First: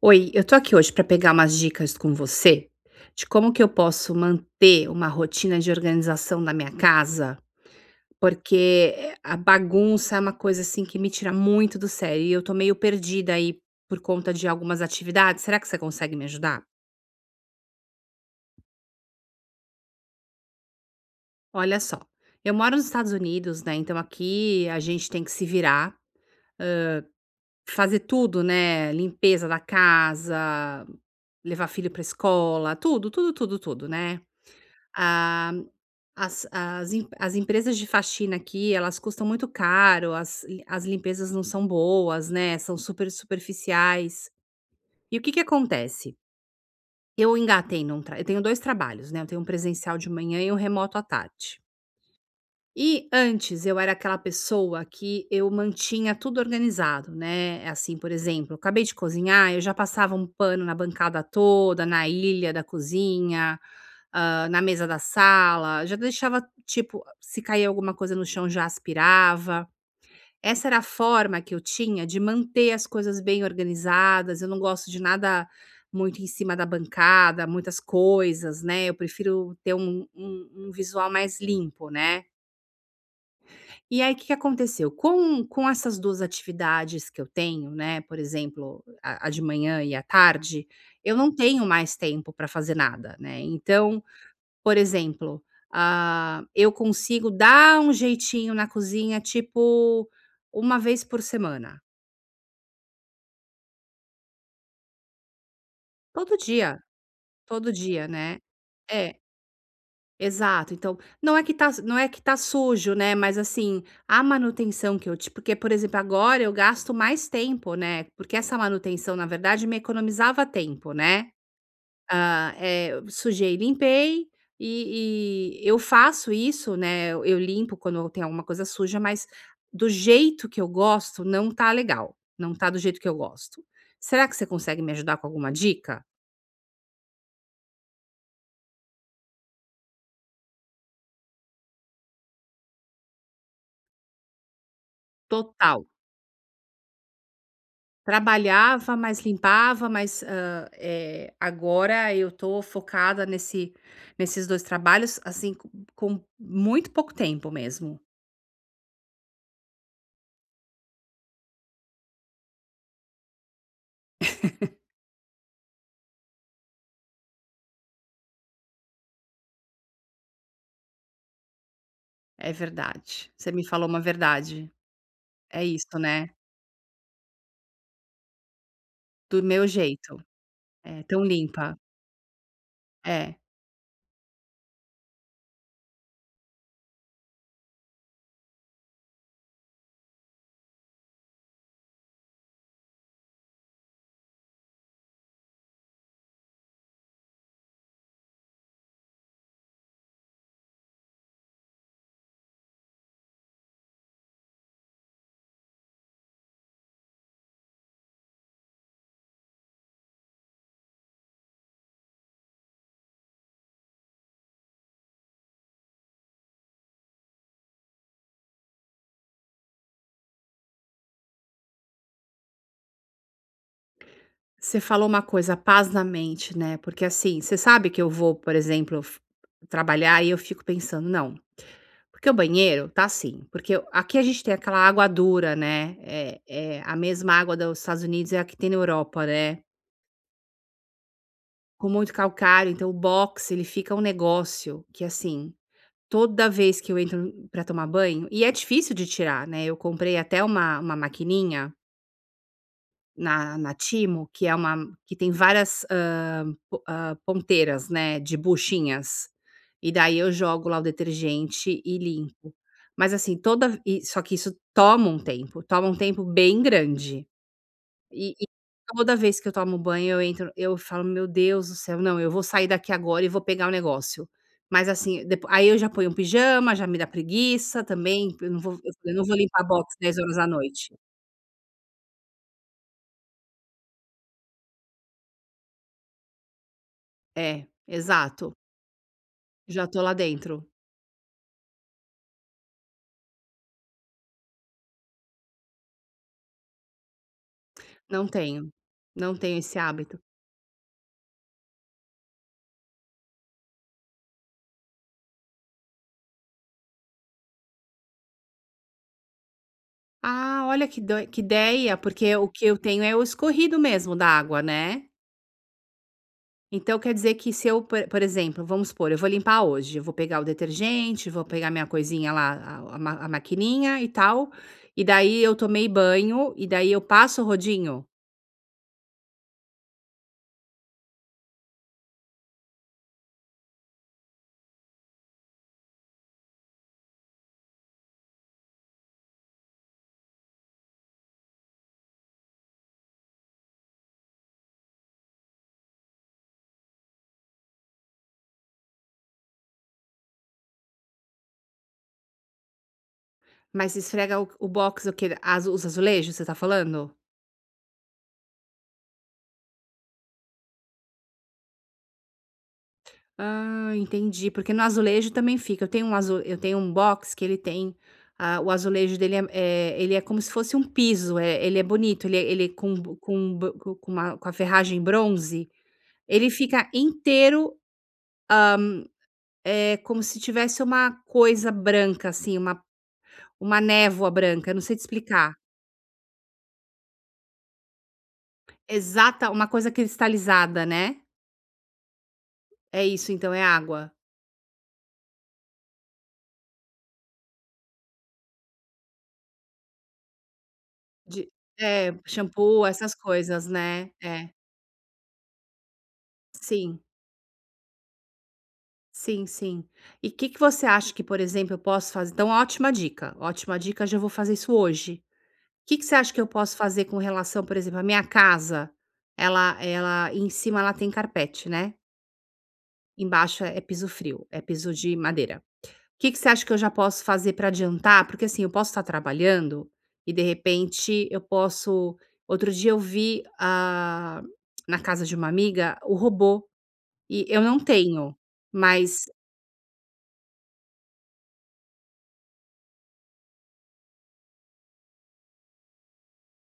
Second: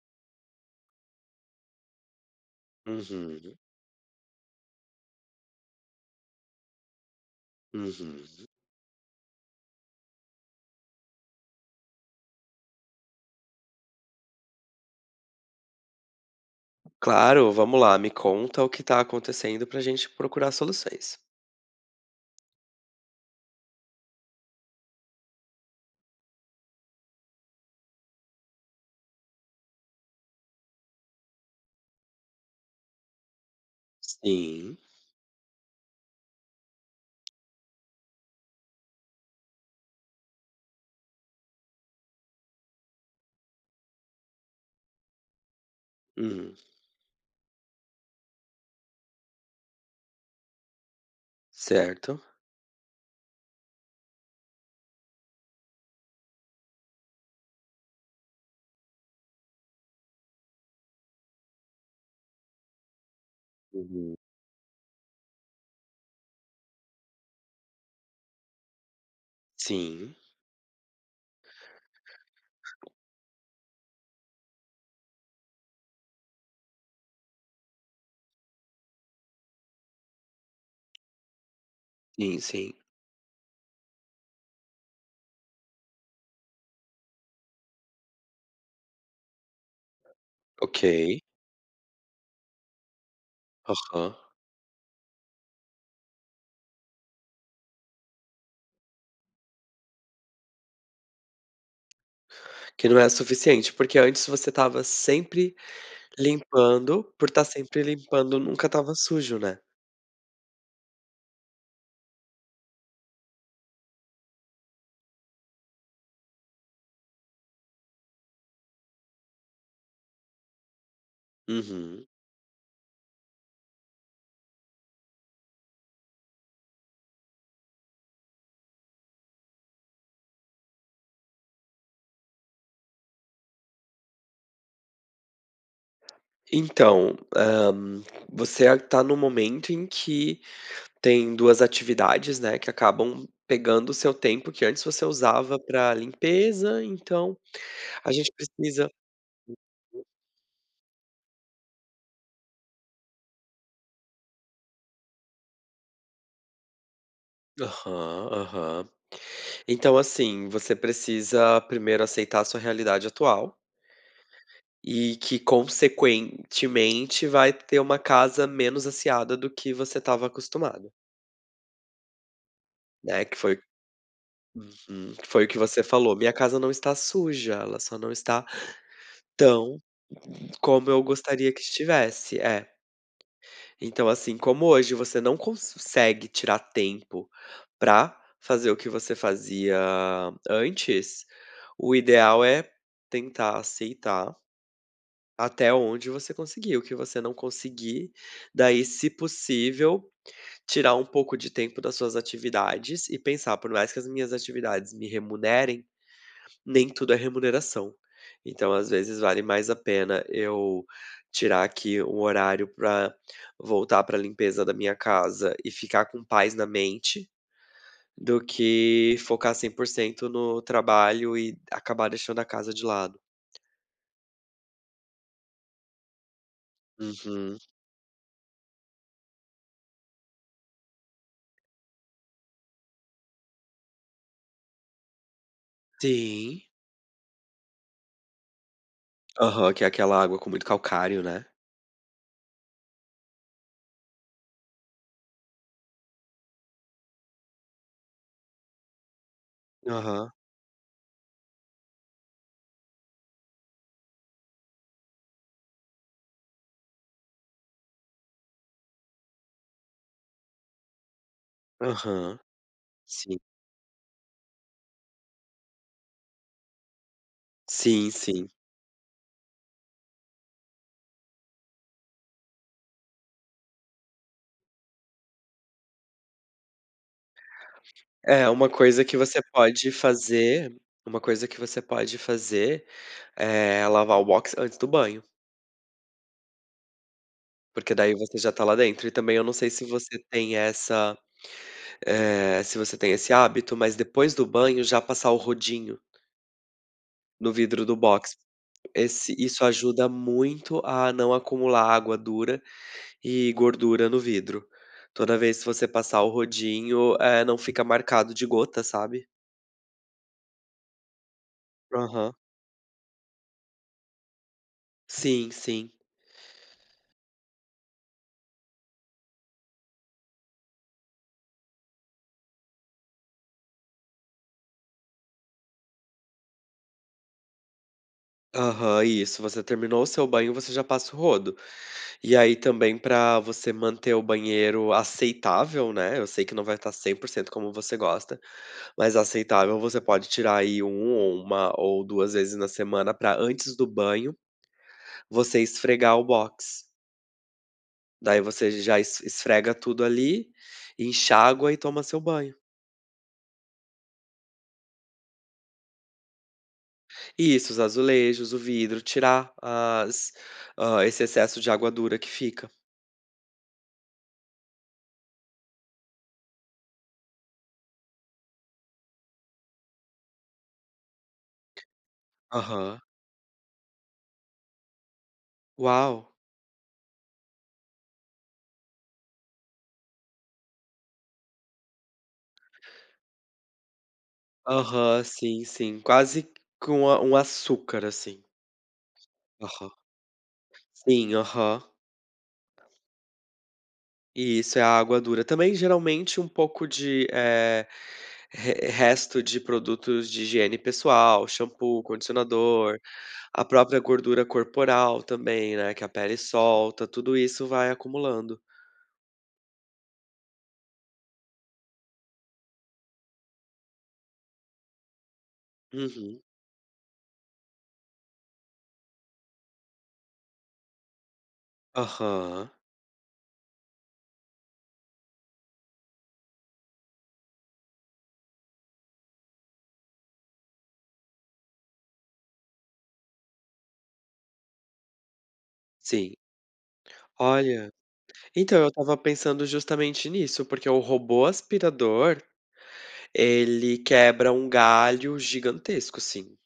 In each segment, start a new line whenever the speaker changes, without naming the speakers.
Oi, eu tô aqui hoje para pegar umas dicas com você de como
Uhum,
que eu posso manter uma rotina de organização da minha casa,
uhum.
porque a bagunça é uma coisa assim que me tira muito do sério e eu tô meio perdida aí por conta de algumas atividades. Será que você consegue me ajudar?
Claro, vamos lá, me conta o que tá acontecendo pra gente procurar soluções.
Olha só, eu moro nos Estados Unidos, né? Então aqui a gente tem que se virar, fazer tudo, né? Limpeza da casa, levar filho para escola, tudo, tudo, tudo, tudo, né?
Sim,
Ah, as empresas de faxina aqui, elas custam muito caro, as limpezas não são boas, né, são super superficiais. E o que que acontece?
hum,
Eu tenho 2 trabalhos, né, eu tenho um presencial de manhã e um remoto à tarde.
certo.
E antes eu era aquela pessoa que eu mantinha tudo organizado, né, assim, por exemplo, acabei de cozinhar, eu já passava um pano na bancada toda, na ilha da cozinha,
Uhum.
na mesa da sala, já deixava, tipo, se caía alguma coisa no chão, já aspirava.
Sim,
Essa era a forma que eu tinha de manter as coisas bem organizadas, eu não gosto de nada muito em cima da bancada, muitas coisas, né, eu prefiro ter um visual mais limpo, né.
sim, sim.
E aí, o que que aconteceu? Com essas 2 atividades que eu tenho, né, por exemplo, a de manhã e a tarde,
Ok,
eu não tenho mais tempo para fazer nada, né. Então,
aham.
por exemplo, eu consigo dar um jeitinho na cozinha, tipo, uma vez por semana.
Que não é suficiente, porque antes você tava sempre
Todo dia,
limpando, por estar
todo
sempre
dia, né.
limpando nunca tava
É.
sujo, né.
Exato, então, não é que tá sujo, né, mas assim, a manutenção que eu ti porque, por exemplo, agora eu gasto mais tempo, né, porque essa manutenção, na verdade, me economizava tempo, né.
Uhum.
Eu sujei, limpei e eu faço isso, né, eu limpo quando tem alguma coisa suja, mas do jeito que eu gosto não tá legal, não tá do jeito que eu gosto. Será que você consegue me ajudar com alguma dica?
Então, hã, você a tá num momento em que tem 2 atividades, né, que acabam pegando o seu tempo que antes você usava
Total.
para limpeza, então a gente precisa.
Trabalhava, mas limpava, mas, agora eu tô focada nesse nesses 2 trabalhos, assim, co com muito pouco tempo mesmo.
Aham, aham. Então, assim, você precisa primeiro aceitar a sua realidade atual e que, consequentemente, vai ter uma casa menos asseada do que você estava acostumado,
É
né,
verdade.
que
Você
foi.
me falou uma verdade.
Uhum, que foi o que
É
você
isso,
falou:
né.
"Minha casa não está suja, ela só não está
Do meu
tão
jeito.
como eu
É, tão
gostaria que
limpa.
estivesse". É.
É.
Então, assim, como hoje você não consegue tirar tempo pra fazer o que você fazia antes, o ideal é tentar aceitar até onde você conseguir. O que você não conseguir, daí, se possível, tirar um pouco de tempo das suas atividades e pensar, por mais que as minhas atividades me remunerem, nem tudo é remuneração. Então, às vezes, vale mais a pena eu tirar aqui um horário para voltar para a limpeza da minha casa e ficar com paz na mente, do que focar 100% no trabalho e acabar deixando a casa de lado.
Você falou uma coisa, paz na mente, né, porque, assim, você
Uhum.
sabe que eu vou, por exemplo, f trabalhar e eu fico pensando: "Não, porque o banheiro tá assim, porque o aqui a gente tem aquela água dura, né,
Sim.
é a mesma água dos Estados Unidos é a que tem na Europa, né,
Aham, que é aquela água com muito calcário, né.
com muito calcário, então o box ele fica um negócio que, assim, toda vez que eu entro pra tomar banho e é difícil de tirar, né, eu comprei
Aham,
até uma maquininha na timo que é uma que tem várias, ponteiras, né, de buchinhas. E daí eu jogo lá o detergente e
aham.
limpo. Mas assim,
Sim.
toda e só que isso toma um tempo bem grande.
Sim,
E
sim.
toda vez que eu tomo banho, eu falo: "Meu Deus do céu, não, eu vou sair daqui agora e vou pegar o negócio". Mas assim, depo aí eu já ponho um pijama, já me dá preguiça também,
É, uma
eu
coisa
falei:
que
"Não vou
você
limpar
pode
box 22
fazer,
noite".
uma coisa que você pode fazer, é lavar o box antes do banho,
É,
porque daí você já
exato.
tá lá dentro. E também eu não sei se
Já tô lá
você tem
dentro.
essa, se você tem esse hábito, mas depois do banho já passar o rodinho no vidro do
Não
box.
tenho, não
Esse
tenho
Isso
esse
ajuda
hábito.
muito a não acumular água dura e gordura no vidro. Toda vez que você passar o rodinho, não fica marcado de gota, sabe.
Ah, olha que doi que ideia,
Aham.
porque o que eu tenho é o escorrido mesmo da água, né.
Sim, sim.
Então quer dizer que se eu, por exemplo, vamos supor, eu vou limpar hoje, eu vou pegar o detergente, vou pegar minha coisinha lá, a maquininha e tal, e daí eu tomei banho, e daí eu passo o rodinho,
Aham, isso. Você terminou o seu banho, você já passa o rodo. E aí também pra você manter o banheiro aceitável, né, eu sei que não vai estar 100% como você gosta, mas aceitável, você pode tirar aí um ou uma ou 2 vezes na semana pra antes do banho, você esfregar o box. Daí você já es esfrega tudo ali, enxágua e toma seu banho.
mas esfrega o box o que? Azu Os azulejos, você está falando?
Isso, os azulejos, o vidro, tirar as esse excesso de água dura que fica.
Ah, entendi, porque no azulejo também fica. Eu tenho um box que ele tem, o azulejo dele é, ele é como se fosse um piso, ele é bonito, ele é
Aham.
com uma com a ferragem bronze,
Uau!
ele fica inteiro, como se tivesse uma coisa branca, assim, uma névoa branca, não sei te
Aham,
explicar.
sim, sim. Quase com a um açúcar, assim.
Exata, uma coisa
Aham.
cristalizada, né.
Sim, aham.
É isso então, é água.
Isso, é a água dura. Também, geralmente, um pouco de, re resto de produtos de higiene pessoal,
De
shampoo,
É, shampoo,
condicionador,
essas
a
coisas,
própria
né.
gordura
É,
corporal também, né, que a pele
sim.
solta, tudo isso vai acumulando.
Sim, sim. E o que que você acha que, por exemplo, eu posso fazer? Então ótima dica, já vou fazer isso hoje. O que que você acha
Uhum.
que eu posso fazer com relação, por exemplo, à minha casa, ela ela em cima ela tem carpete, né,
Aham.
embaixo é piso frio, é piso de madeira. O que que você acha que eu já posso fazer para adiantar? Porque, assim, eu posso estar trabalhando e, de repente, eu posso outro dia eu vi, ah, na casa de uma amiga, o
Sim.
robô, e eu não
Olha,
tenho,
então eu estava
mas
pensando justamente nisso, porque o robô aspirador ele quebra um galho gigantesco, assim,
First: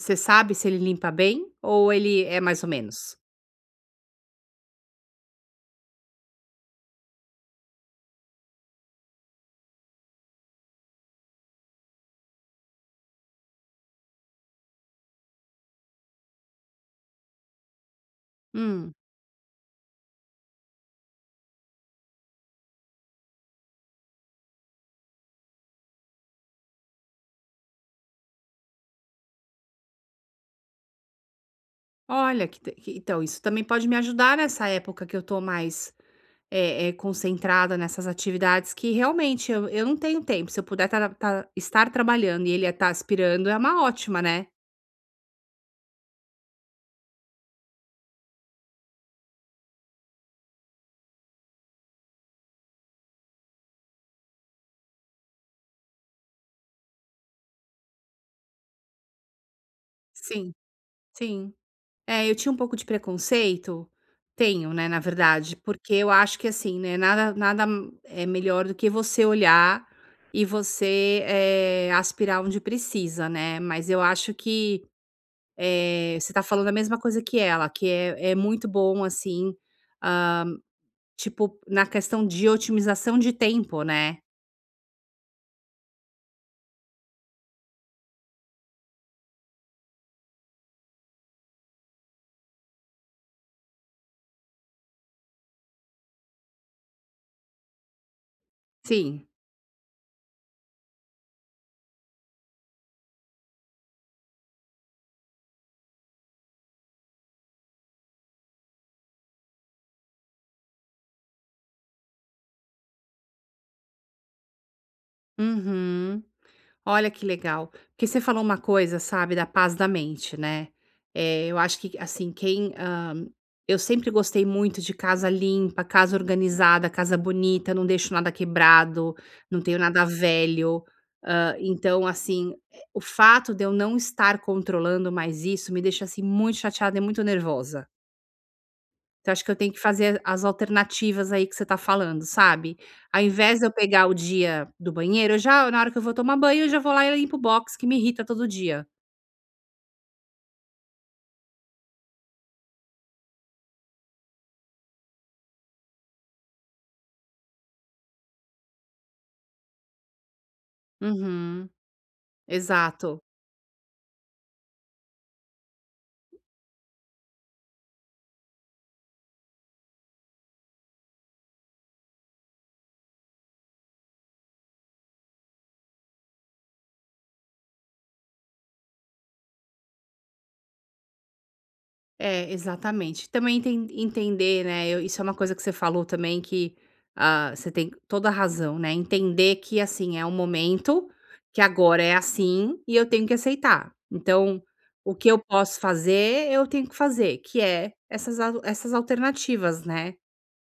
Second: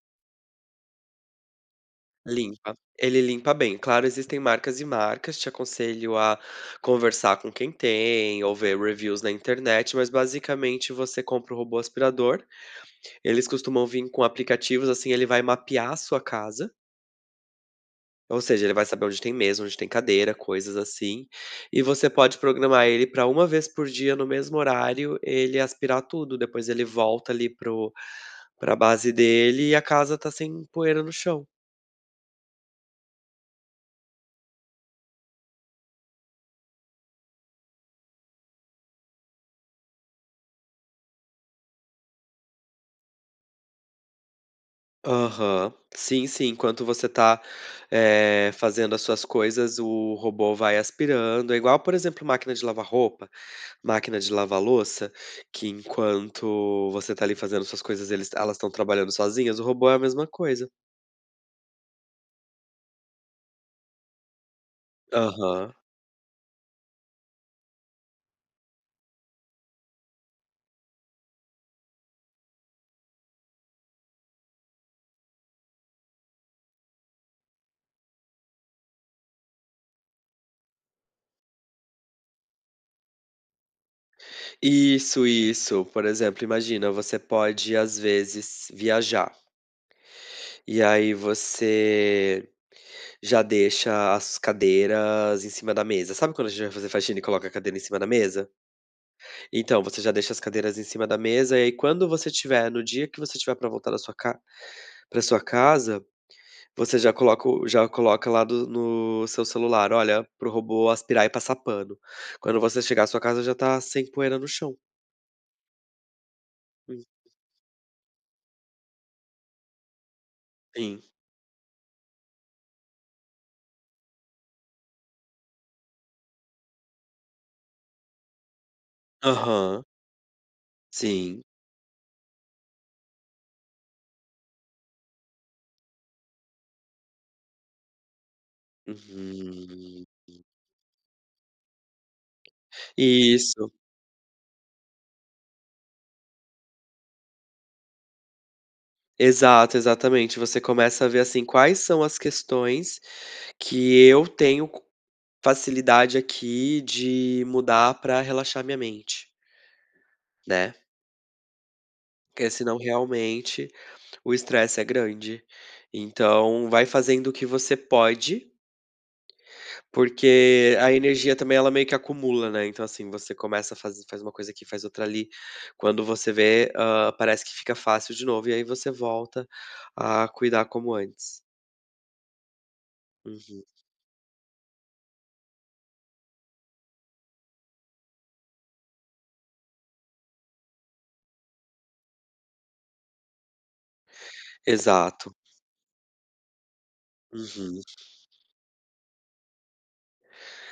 você sabe se ele limpa bem ou ele é mais ou
limpa.
menos?
Ele limpa bem. Claro, existem marcas e marcas, te aconselho a conversar com quem tem ou ver reviews na internet, mas basicamente você compra o robô aspirador, eles costumam vir com aplicativos, assim, ele vai mapear a sua casa, ou seja, ele vai
Hum,
saber onde tem mesa, onde tem cadeira, coisas assim, e você pode programar ele para uma vez por dia, no mesmo horário, ele aspirar tudo, depois ele volta ali para pra base dele e a casa tá sem poeira no chão.
olha que t que então isso também pode me ajudar nessa época que eu tô mais, concentrada nessas atividades que realmente eu não tenho tempo, se eu puder estar trabalhando e ele estar aspirando é uma ótima, né.
Aham. Sim, sim, enquanto você tá, fazendo as suas coisas, o robô vai aspirando. É igual, por exemplo, máquina de lavar roupa, máquina de lavar louça, que enquanto você tá ali fazendo suas coisas, eles elas estão trabalhando sozinhas, o robô é a mesma
Sim,
coisa.
sim. É, eu tinha um pouco de preconceito. Tenho, né, na verdade,
Aham.
porque eu acho que assim, né, nada é melhor do que você olhar e você, aspirar onde precisa, né. Mas eu acho que, você tá falando a mesma coisa que ela, que é muito bom, assim, hã, tipo, na questão de otimização de tempo, né.
Isso, isso. Por exemplo, imagina, você pode, às vezes, viajar, e aí você já deixa as cadeiras em cima da mesa. Sabe quando a gente vai fazer faxina e coloca a cadeira em cima da mesa?
Sim.
Então, você já deixa as cadeiras em cima da mesa, e aí quando você tiver no dia que você tiver pra voltar da sua ca pra sua casa, você já coloca o já coloca lá do no seu celular: "Olha, pro robô aspirar e passar pano". Quando você chegar à sua casa, já tá sem poeira no chão.
Uhum.
Hum,
Olha que legal. Porque você falou uma coisa, sabe, da paz da mente, né.
sim.
Eu acho que, assim, eu sempre gostei muito de casa limpa, casa organizada, casa bonita, não deixo nada quebrado, não tenho
Aham.
nada velho.
Sim.
Então, assim, o fato de eu não estar controlando mais isso me deixa, assim, muito chateada e muito nervosa. Então acho que eu tenho que
Uhum.
fazer as alternativas aí que você tá falando, sabe. Ao invés de
Isso.
eu pegar o dia do banheiro, eu já na hora que eu vou tomar banho, eu já vou lá e limpo o box que me irrita todo dia.
Exato, exatamente. Você começa a ver, assim, quais são as questões que eu tenho facilidade aqui de mudar para relaxar minha mente, né.
Uhum,
Porque senão
exato.
realmente o estresse é grande. Então vai fazendo o que você pode, porque a energia também ela meio que acumula, né. Então, assim, você começa a faz uma coisa aqui, faz outra ali, quando você vê, parece que fica fácil de novo, e aí você volta a cuidar como antes.
É, exatamente. Também
Uhum.
entender, né, eu isso é uma coisa que você falou também que, você tem toda a razão, né, entender que, assim, é um momento, que agora é assim e eu tenho que aceitar. Então, o que
Exato.
eu posso fazer, eu tenho que fazer, que
Uhum.
é essas alternativas, né.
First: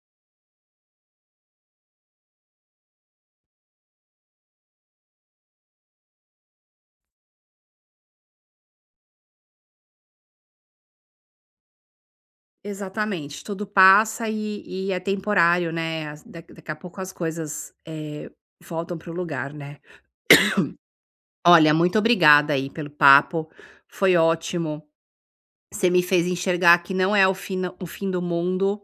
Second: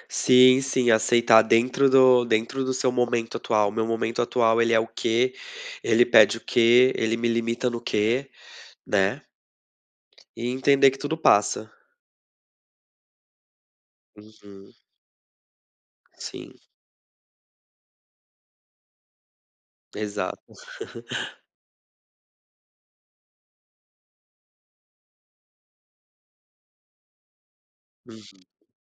Sim, sim, aceitar dentro do, dentro do seu momento atual. Meu momento atual ele é o quê, ele pede o quê, ele me limita no quê, né. E entender que tudo passa.
Exatamente, tudo passa
Uhum.
e é temporário, né, as da
Sim,
daqui a pouco as coisas, voltam para o lugar, né.
exato.
Olha, muito obrigada aí pelo papo, foi ótimo, você me fez enxergar que não é o fim do
Uhum.
mundo,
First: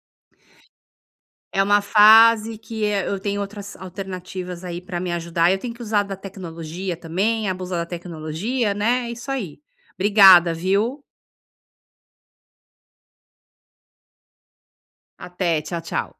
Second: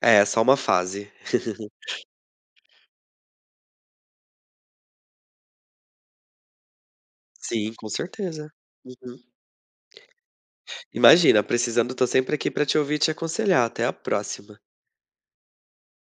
É, só uma fase.
é uma fase que, eu tenho outras alternativas aí para me ajudar, eu tenho que usar da tecnologia também,
Sim,
abusar da
com certeza.
tecnologia, né, é
Uhum.
isso aí. Obrigada, viu.
Imagina, precisando, tô sempre aqui pra te ouvir e te aconselhar. Até a próxima.
Até, tchau, tchau.